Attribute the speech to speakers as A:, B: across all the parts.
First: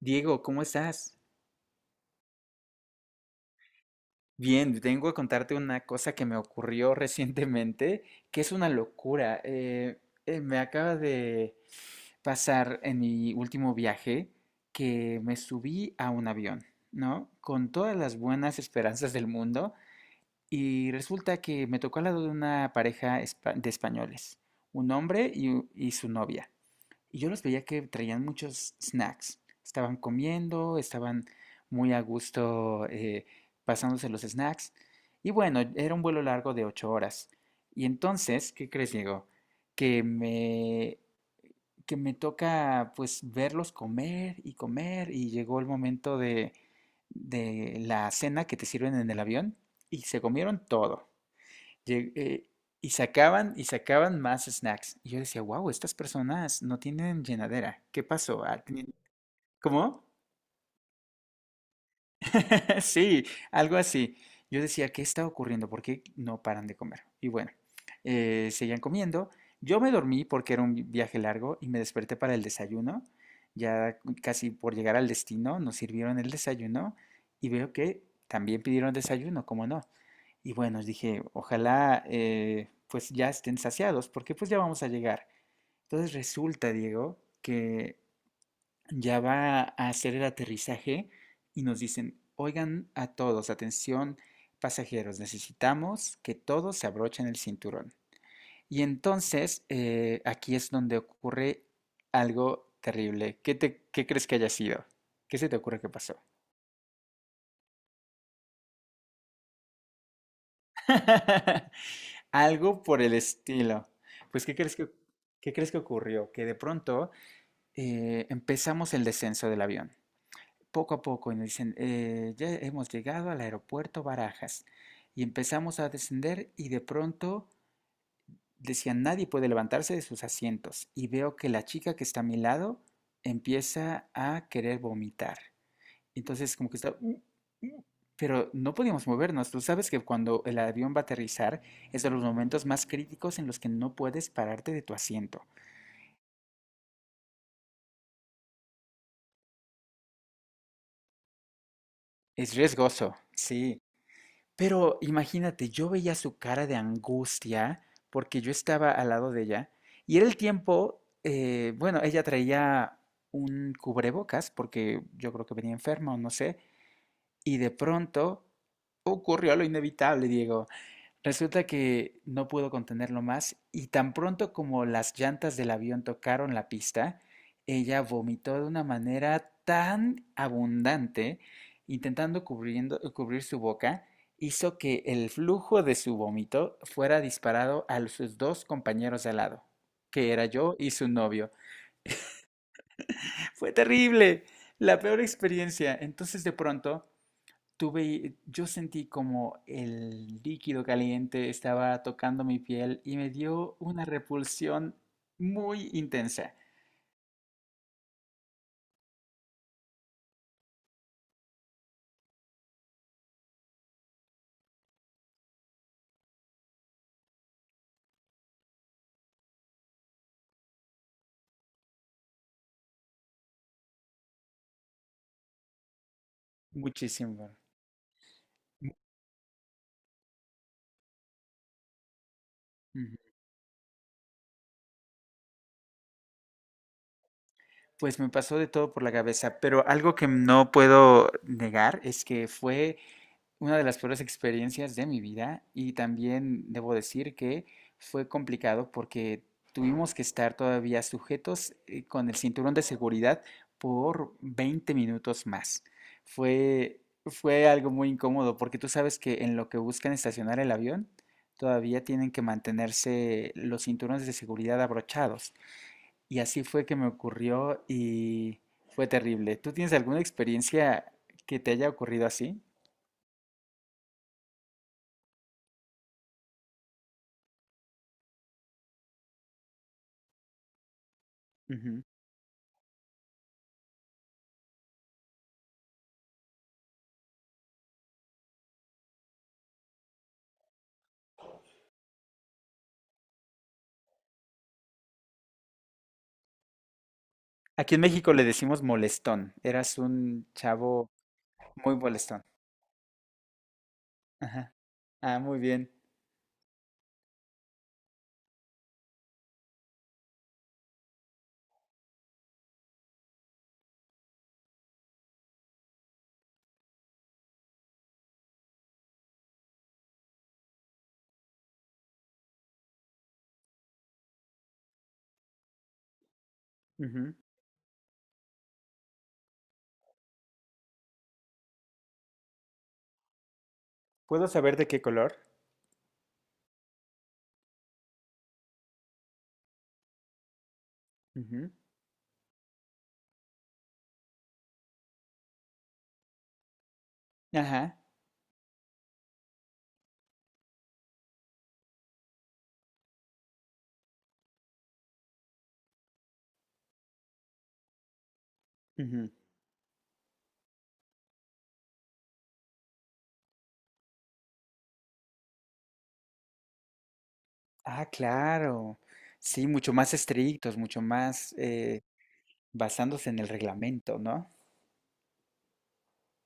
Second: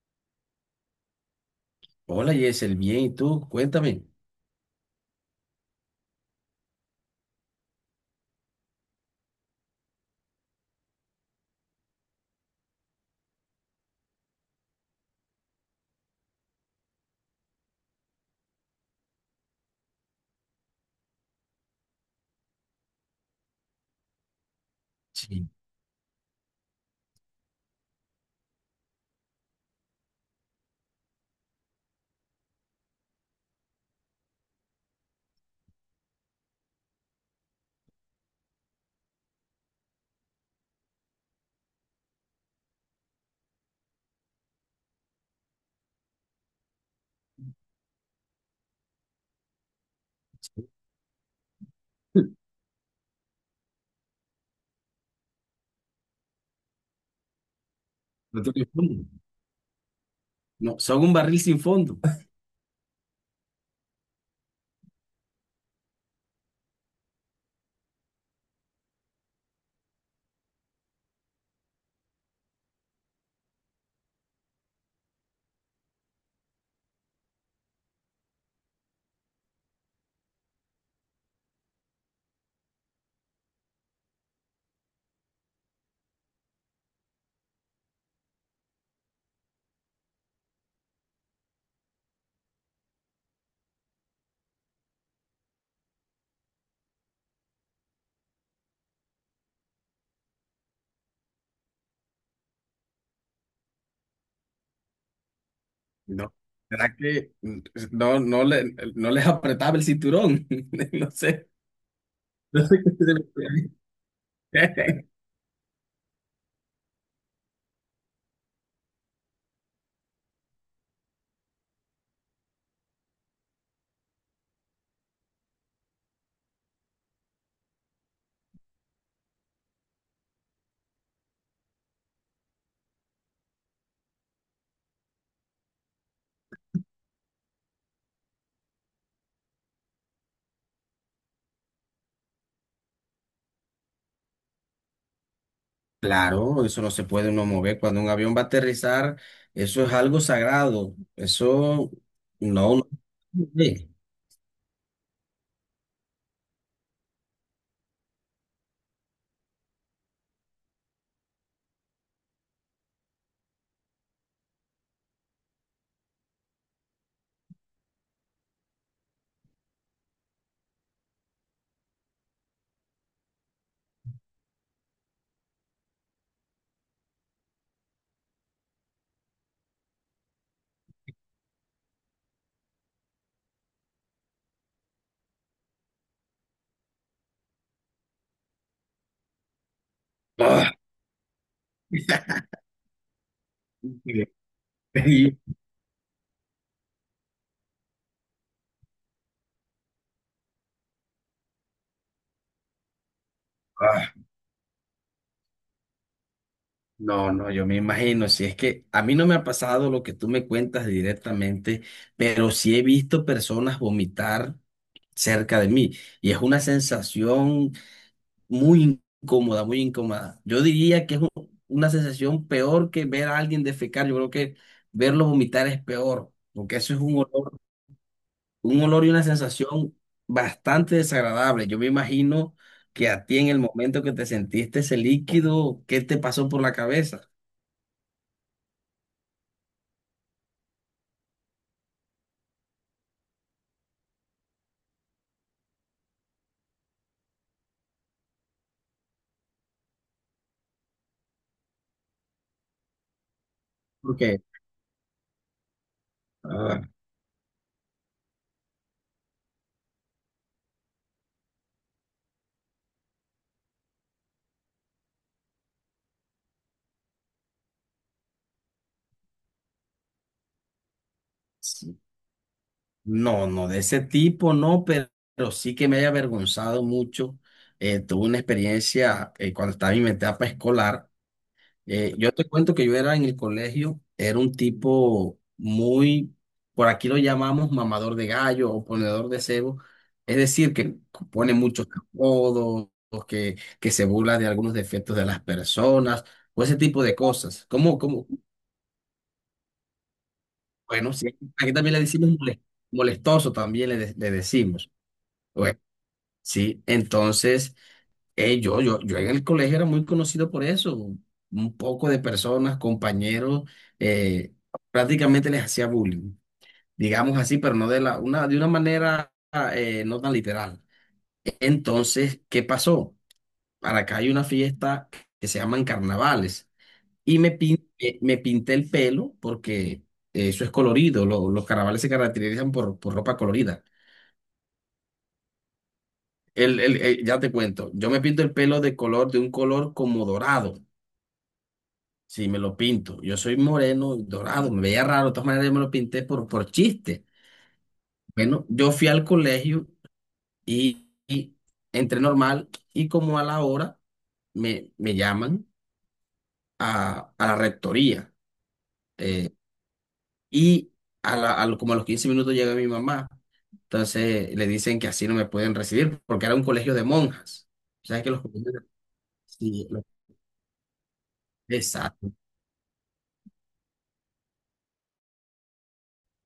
A: Diego, ¿cómo estás?
B: Hola Yesel, bien, ¿y tú? Cuéntame.
A: Bien, tengo a contarte una cosa que me ocurrió recientemente, que es una locura. Me acaba de pasar en mi último viaje que me subí a un avión, ¿no? Con todas las buenas esperanzas del mundo y resulta que me tocó al lado de una pareja de españoles, un hombre
B: Sí.
A: y su novia. Y yo los veía que traían muchos snacks. Estaban comiendo, estaban muy a gusto pasándose los snacks. Y bueno, era un vuelo largo de 8 horas. Y entonces, ¿qué crees, Diego? Que me, que me toca pues verlos comer y comer y llegó el momento de la cena que te sirven en el avión y se comieron todo. Lle- eh, y sacaban más snacks. Y yo decía, wow, estas personas no tienen llenadera. ¿Qué
B: No
A: pasó?
B: tiene fondo.
A: ¿Cómo?
B: No, son un barril sin fondo.
A: Sí, algo así. Yo decía, ¿qué está ocurriendo? ¿Por qué no paran de comer? Y bueno, seguían comiendo. Yo me dormí porque era un viaje largo y me desperté para el desayuno. Ya casi por llegar al destino nos sirvieron el desayuno y veo que también pidieron desayuno, ¿cómo no? Y bueno, dije, ojalá pues ya estén saciados porque pues ya vamos a llegar. Entonces resulta, Diego, que ya va a hacer el aterrizaje y nos dicen, oigan a todos, atención pasajeros, necesitamos que todos se abrochen el cinturón. Y entonces aquí es donde ocurre algo terrible. ¿Qué crees que haya sido? ¿Qué se te ocurre que pasó?
B: No, ¿será que no, no, no les apretaba el cinturón? No sé. ¿No sé
A: Algo
B: qué
A: por el
B: se me ocurre?
A: estilo. Pues, ¿qué crees que, ¿qué crees que ocurrió? Que de pronto empezamos el descenso del avión, poco a poco y nos dicen, ya hemos llegado al aeropuerto Barajas y empezamos a descender y de pronto decían, nadie puede levantarse de sus asientos y veo que la chica que está a mi lado empieza a querer vomitar. Entonces como que está... mm", pero no podíamos movernos. Tú sabes que cuando el avión va a aterrizar es de los momentos más críticos en los que no puedes pararte de tu asiento.
B: Claro, eso no se puede uno mover. Cuando un avión va a aterrizar, eso es algo sagrado. Eso
A: Es
B: no, no.
A: riesgoso, sí.
B: Sí.
A: Pero imagínate, yo veía su cara de angustia porque yo estaba al lado de ella y era el tiempo, bueno, ella traía un cubrebocas porque yo creo que venía enferma o no sé, y de pronto ocurrió lo inevitable, Diego. Resulta que no pudo contenerlo más y tan pronto como las llantas del avión tocaron la pista, ella vomitó de una manera tan abundante, intentando cubrir su boca, hizo que el flujo de su vómito fuera disparado a sus dos compañeros de al lado, que era
B: Ah,
A: yo y su novio. Fue terrible, la peor
B: sí.
A: experiencia. Entonces de pronto yo sentí como el líquido caliente estaba tocando mi piel y me dio una
B: Ah.
A: repulsión muy intensa,
B: No, no, yo me imagino, si es que a mí no me ha pasado lo que tú me cuentas directamente, pero sí he visto personas vomitar cerca de mí y es una sensación muy incómoda, muy incómoda. Yo diría que es una sensación peor que ver a alguien defecar, yo creo que verlo vomitar es peor, porque eso es
A: muchísimo.
B: un olor y una sensación bastante desagradable. Yo me imagino que
A: Ujú.
B: a ti en el momento que te sentiste ese líquido, ¿qué te pasó por la cabeza?
A: Pues me pasó de todo por la cabeza, pero algo que no puedo negar es que fue una de las peores experiencias de mi vida y también debo decir que fue complicado porque tuvimos que estar todavía sujetos con el cinturón de seguridad por
B: Porque
A: 20 minutos más. Fue algo muy incómodo porque tú sabes que en lo que buscan estacionar el avión, todavía tienen que mantenerse los cinturones de seguridad abrochados. Y así fue que me ocurrió y fue terrible. ¿Tú tienes alguna experiencia que te haya
B: sí.
A: ocurrido así?
B: No, no de ese tipo, no, pero sí que me haya avergonzado mucho. Tuve una experiencia cuando estaba en mi etapa escolar.
A: Ujú.
B: Yo te cuento que yo era en el colegio, era un tipo muy, por aquí lo llamamos mamador de gallo o ponedor de cebo, es decir, que pone muchos apodos, que se burla de algunos defectos de las personas, o ese tipo de cosas.
A: Aquí en México le decimos molestón. Eras un chavo
B: Bueno, sí, aquí también
A: muy
B: le decimos
A: molestón.
B: molestoso, también le
A: Ajá.
B: decimos.
A: Ah, muy
B: Bueno,
A: bien.
B: sí, entonces yo en el colegio era muy conocido por eso, un poco de personas, compañeros, eh, prácticamente les hacía bullying, digamos así, pero no de una manera no tan literal. Entonces, ¿qué pasó? Para acá hay una fiesta que se llaman carnavales
A: Ujú.
B: y me pinté el pelo porque eso es colorido, los carnavales se caracterizan por ropa colorida.
A: ¿Puedo saber de qué color?
B: Ya te cuento, yo me pinto el pelo de color, de un color como dorado,
A: Ujú.
B: si me lo pinto. Yo soy moreno, y dorado, me veía raro, de todas maneras yo me lo pinté por chiste.
A: Ajá.
B: Bueno, yo fui al colegio y entré normal y como a la hora me llaman a la rectoría
A: Ujú.
B: eh, y a la- a lo- como a los 15 minutos llega mi mamá. Entonces le dicen que así no me pueden recibir porque era un colegio de monjas.
A: Ah,
B: O sea que los colegios-
A: claro. Sí,
B: Sí,
A: mucho más estrictos, mucho más
B: exacto.
A: basándose en el reglamento, ¿no?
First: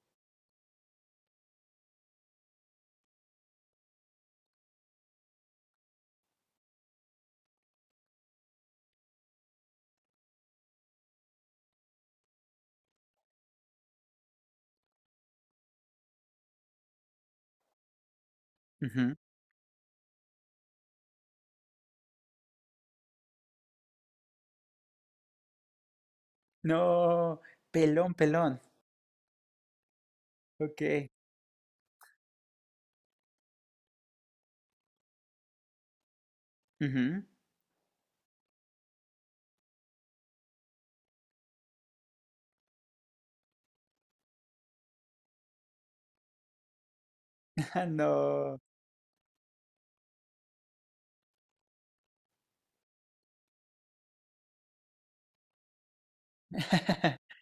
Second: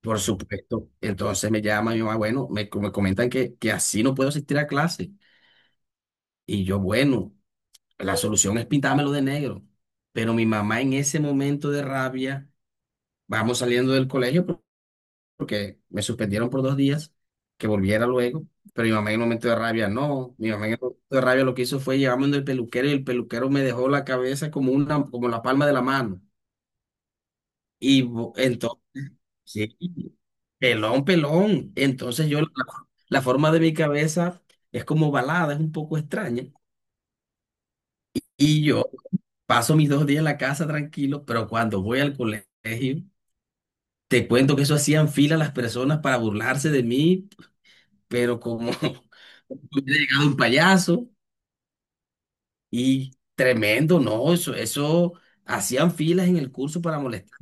B: Por supuesto. Entonces me llama mi mamá, bueno, me comentan que así no puedo asistir a clase. Y yo, bueno, la solución es pintármelo de negro. Pero mi mamá en ese momento de rabia, vamos saliendo del colegio porque me suspendieron por 2 días, que volviera luego. Pero mi mamá en
A: Ujú.
B: el momento de rabia, no. Mi mamá en el momento de rabia lo que hizo fue llevarme donde el peluquero y el peluquero me dejó la cabeza como una, como la palma de la mano.
A: No, pelón, pelón.
B: Entonces sí, pelón,
A: Ok.
B: pelón. Entonces yo, la forma de mi cabeza es como balada, es un poco extraña.
A: Ujú.
B: Y yo paso mis 2 días en la casa tranquilo, pero cuando voy al colegio, te cuento que eso hacían fila las personas para burlarse de mí,
A: Ah,
B: pero
A: no.
B: como hubiera llegado un payaso y tremendo, no, eso hacían filas en el curso para molestar.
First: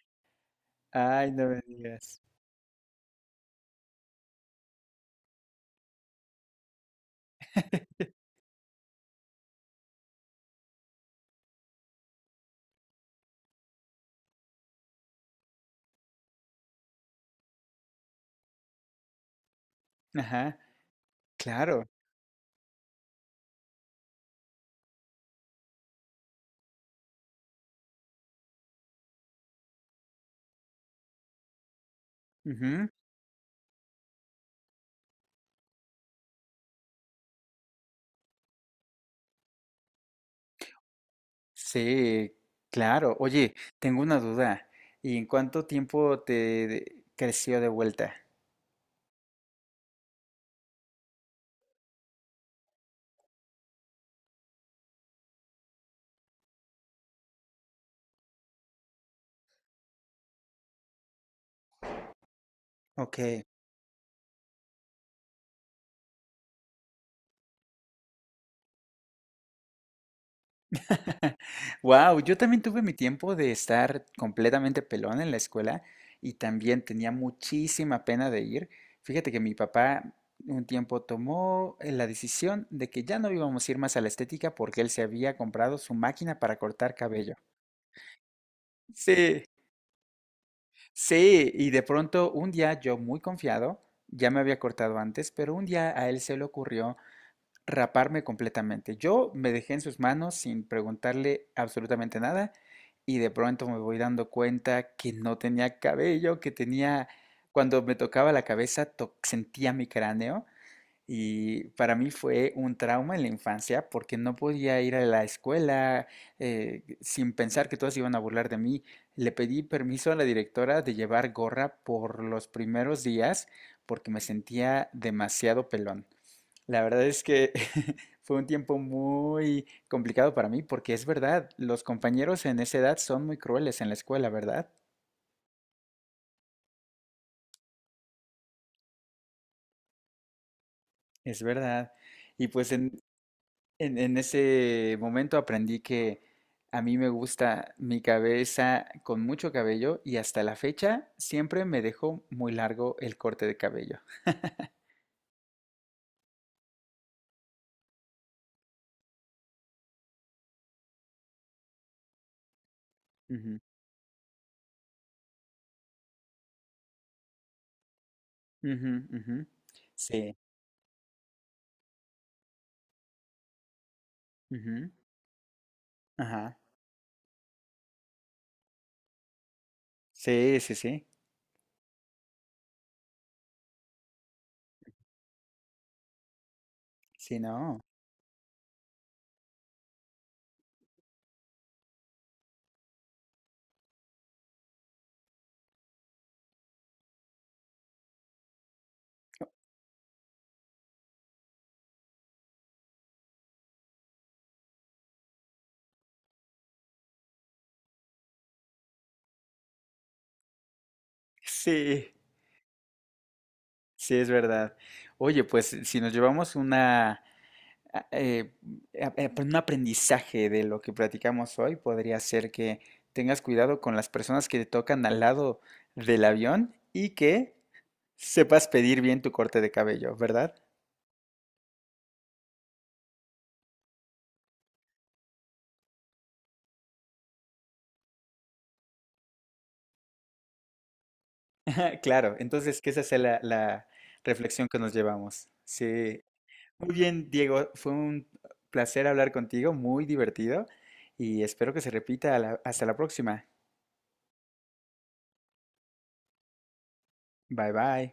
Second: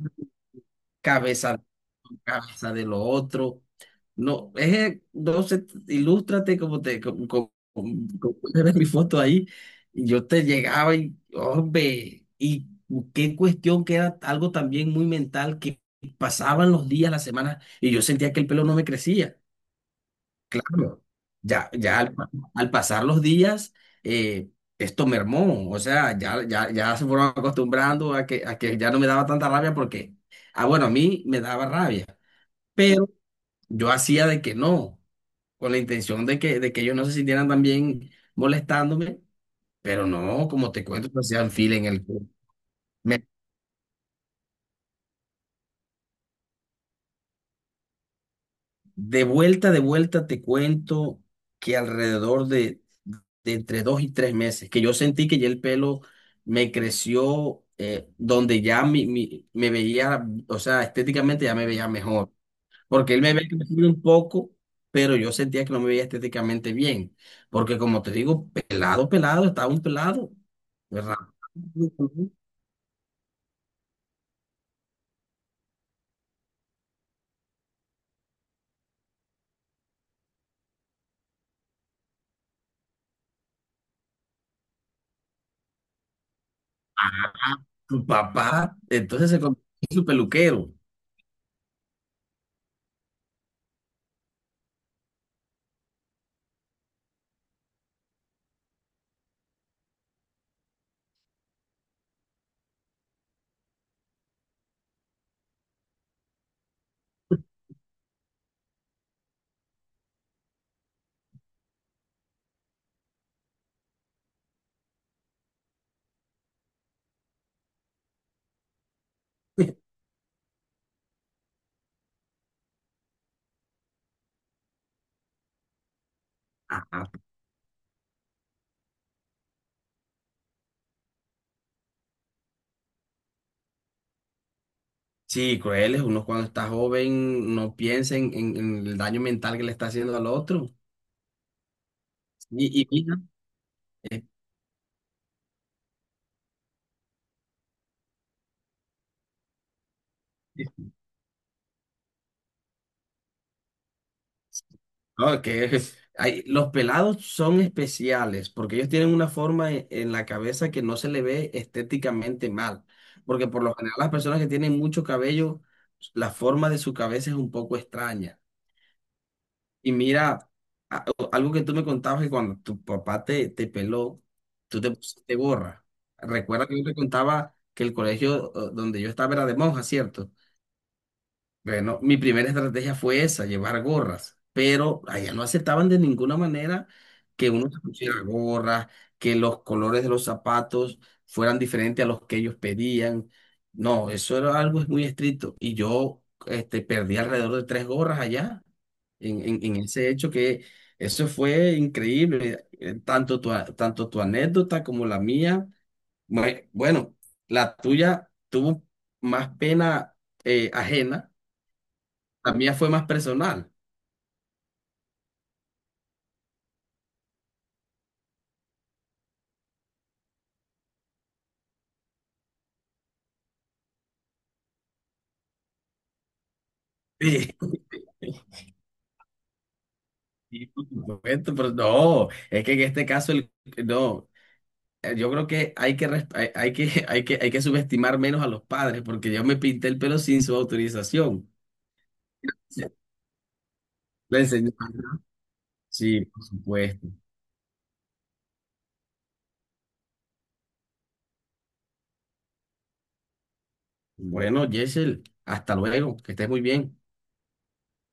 A: Ay, no me
B: Cabeza
A: digas.
B: casa de lo otro. No, es, no sé, ilústrate como te, como, como- como- como puedes ver mi foto ahí. Y yo te llegaba y, hombre, y qué cuestión que era algo también muy mental que pasaban los días, las semanas, y yo sentía que el pelo no me crecía.
A: Ajá,
B: Claro, ya,
A: claro.
B: ya al pasar los días, eh, esto mermó, o sea, ya se fueron acostumbrando a que ya no me daba tanta rabia porque, ah, bueno, a mí me daba rabia
A: Ujú.
B: yo hacía de que no, con la intención de que ellos no se sintieran también molestándome, pero no, como te cuento, pues, hacían fila en el.
A: Sí, claro.
B: me-
A: Oye, tengo una duda. ¿Y en cuánto tiempo creció de vuelta?
B: De vuelta, te cuento que alrededor de entre 2 y 3 meses, que yo sentí que ya el pelo me creció, donde ya me veía, o sea, estéticamente ya me veía mejor. Porque él me
A: Ok.
B: había crecido un poco, pero yo sentía que no me veía estéticamente bien, porque como te digo, pelado, pelado, estaba un pelado, ¿verdad?
A: Wow, yo también tuve mi tiempo de estar completamente pelón en la escuela y también tenía muchísima pena de ir. Fíjate que mi papá un tiempo tomó la decisión de que ya no íbamos a ir más a la estética porque él se había comprado su máquina para cortar cabello.
B: Tu papá, entonces se
A: Sí.
B: convirtió en su peluquero.
A: Sí, y de pronto un día yo muy confiado, ya me había cortado antes, pero un día a él se le ocurrió raparme completamente. Yo me dejé en sus manos sin preguntarle absolutamente nada y de pronto me voy dando cuenta que no tenía cabello, cuando me tocaba la cabeza, sentía mi cráneo y para mí fue un trauma en la infancia porque no podía ir a la escuela sin pensar que todos iban a burlar de mí. Le pedí permiso a la directora de llevar gorra por los primeros días porque me sentía demasiado pelón. La verdad
B: Ajá.
A: es que fue un tiempo muy complicado para mí porque es verdad, los compañeros en esa edad son muy crueles en la escuela, ¿verdad?
B: Sí, cruel es uno cuando está joven, no piensa en el daño mental que le está haciendo al otro.
A: Es verdad. Y
B: Y,
A: pues
B: y
A: en,
B: mira,
A: En ese momento aprendí que a mí me gusta mi cabeza con mucho cabello y hasta la fecha siempre me dejo muy largo el corte de cabello.
B: no, los pelados son especiales porque ellos tienen una forma en la cabeza que no se le ve estéticamente mal. Porque
A: Ujú,
B: por lo general las personas que tienen mucho cabello, la forma de su cabeza es un poco extraña.
A: ujú, ujú.
B: Y
A: Sí.
B: mira, a- algo que tú me contabas que cuando tu papá te peló, tú
A: Ujú.
B: te pusiste gorra.
A: Ajá.
B: Recuerda que yo te contaba que el colegio donde yo estaba era de monjas, ¿cierto?
A: Sí, sí, sí.
B: Bueno, mi primera estrategia fue esa, llevar gorras, pero allá no aceptaban de ninguna manera
A: Sí,
B: que uno se
A: no.
B: pusiera gorras, que los colores de los zapatos fueran diferentes a los que ellos pedían. No, eso era algo muy estricto. Y yo, perdí alrededor de tres gorras allá en ese hecho que eso fue increíble. Tanto tu anécdota como la mía. Bueno, la tuya tuvo más pena ajena.
A: Sí,
B: La mía fue más personal.
A: sí, es verdad. Oye, pues si nos llevamos a- eh, pues, un aprendizaje de lo que platicamos hoy podría ser que tengas cuidado con las personas que te tocan al lado del avión y que
B: Sí,
A: sepas pedir bien tu corte de cabello, ¿verdad?
B: sí, por supuesto, pero no, es que en este caso, no, yo creo que hay que, res- hay que, hay que subestimar menos a los padres, porque yo me pinté el pelo sin su autorización.
A: Claro, entonces
B: Sí.
A: que esa sea la
B: Le
A: reflexión
B: enseñé-
A: que nos llevamos. Sí,
B: Sí, por
A: muy
B: supuesto.
A: bien, Diego, fue un placer hablar contigo, muy divertido y espero que se repita. Hasta la próxima.
B: Bueno, Yesel, hasta luego, que estés muy bien.
A: Bye bye.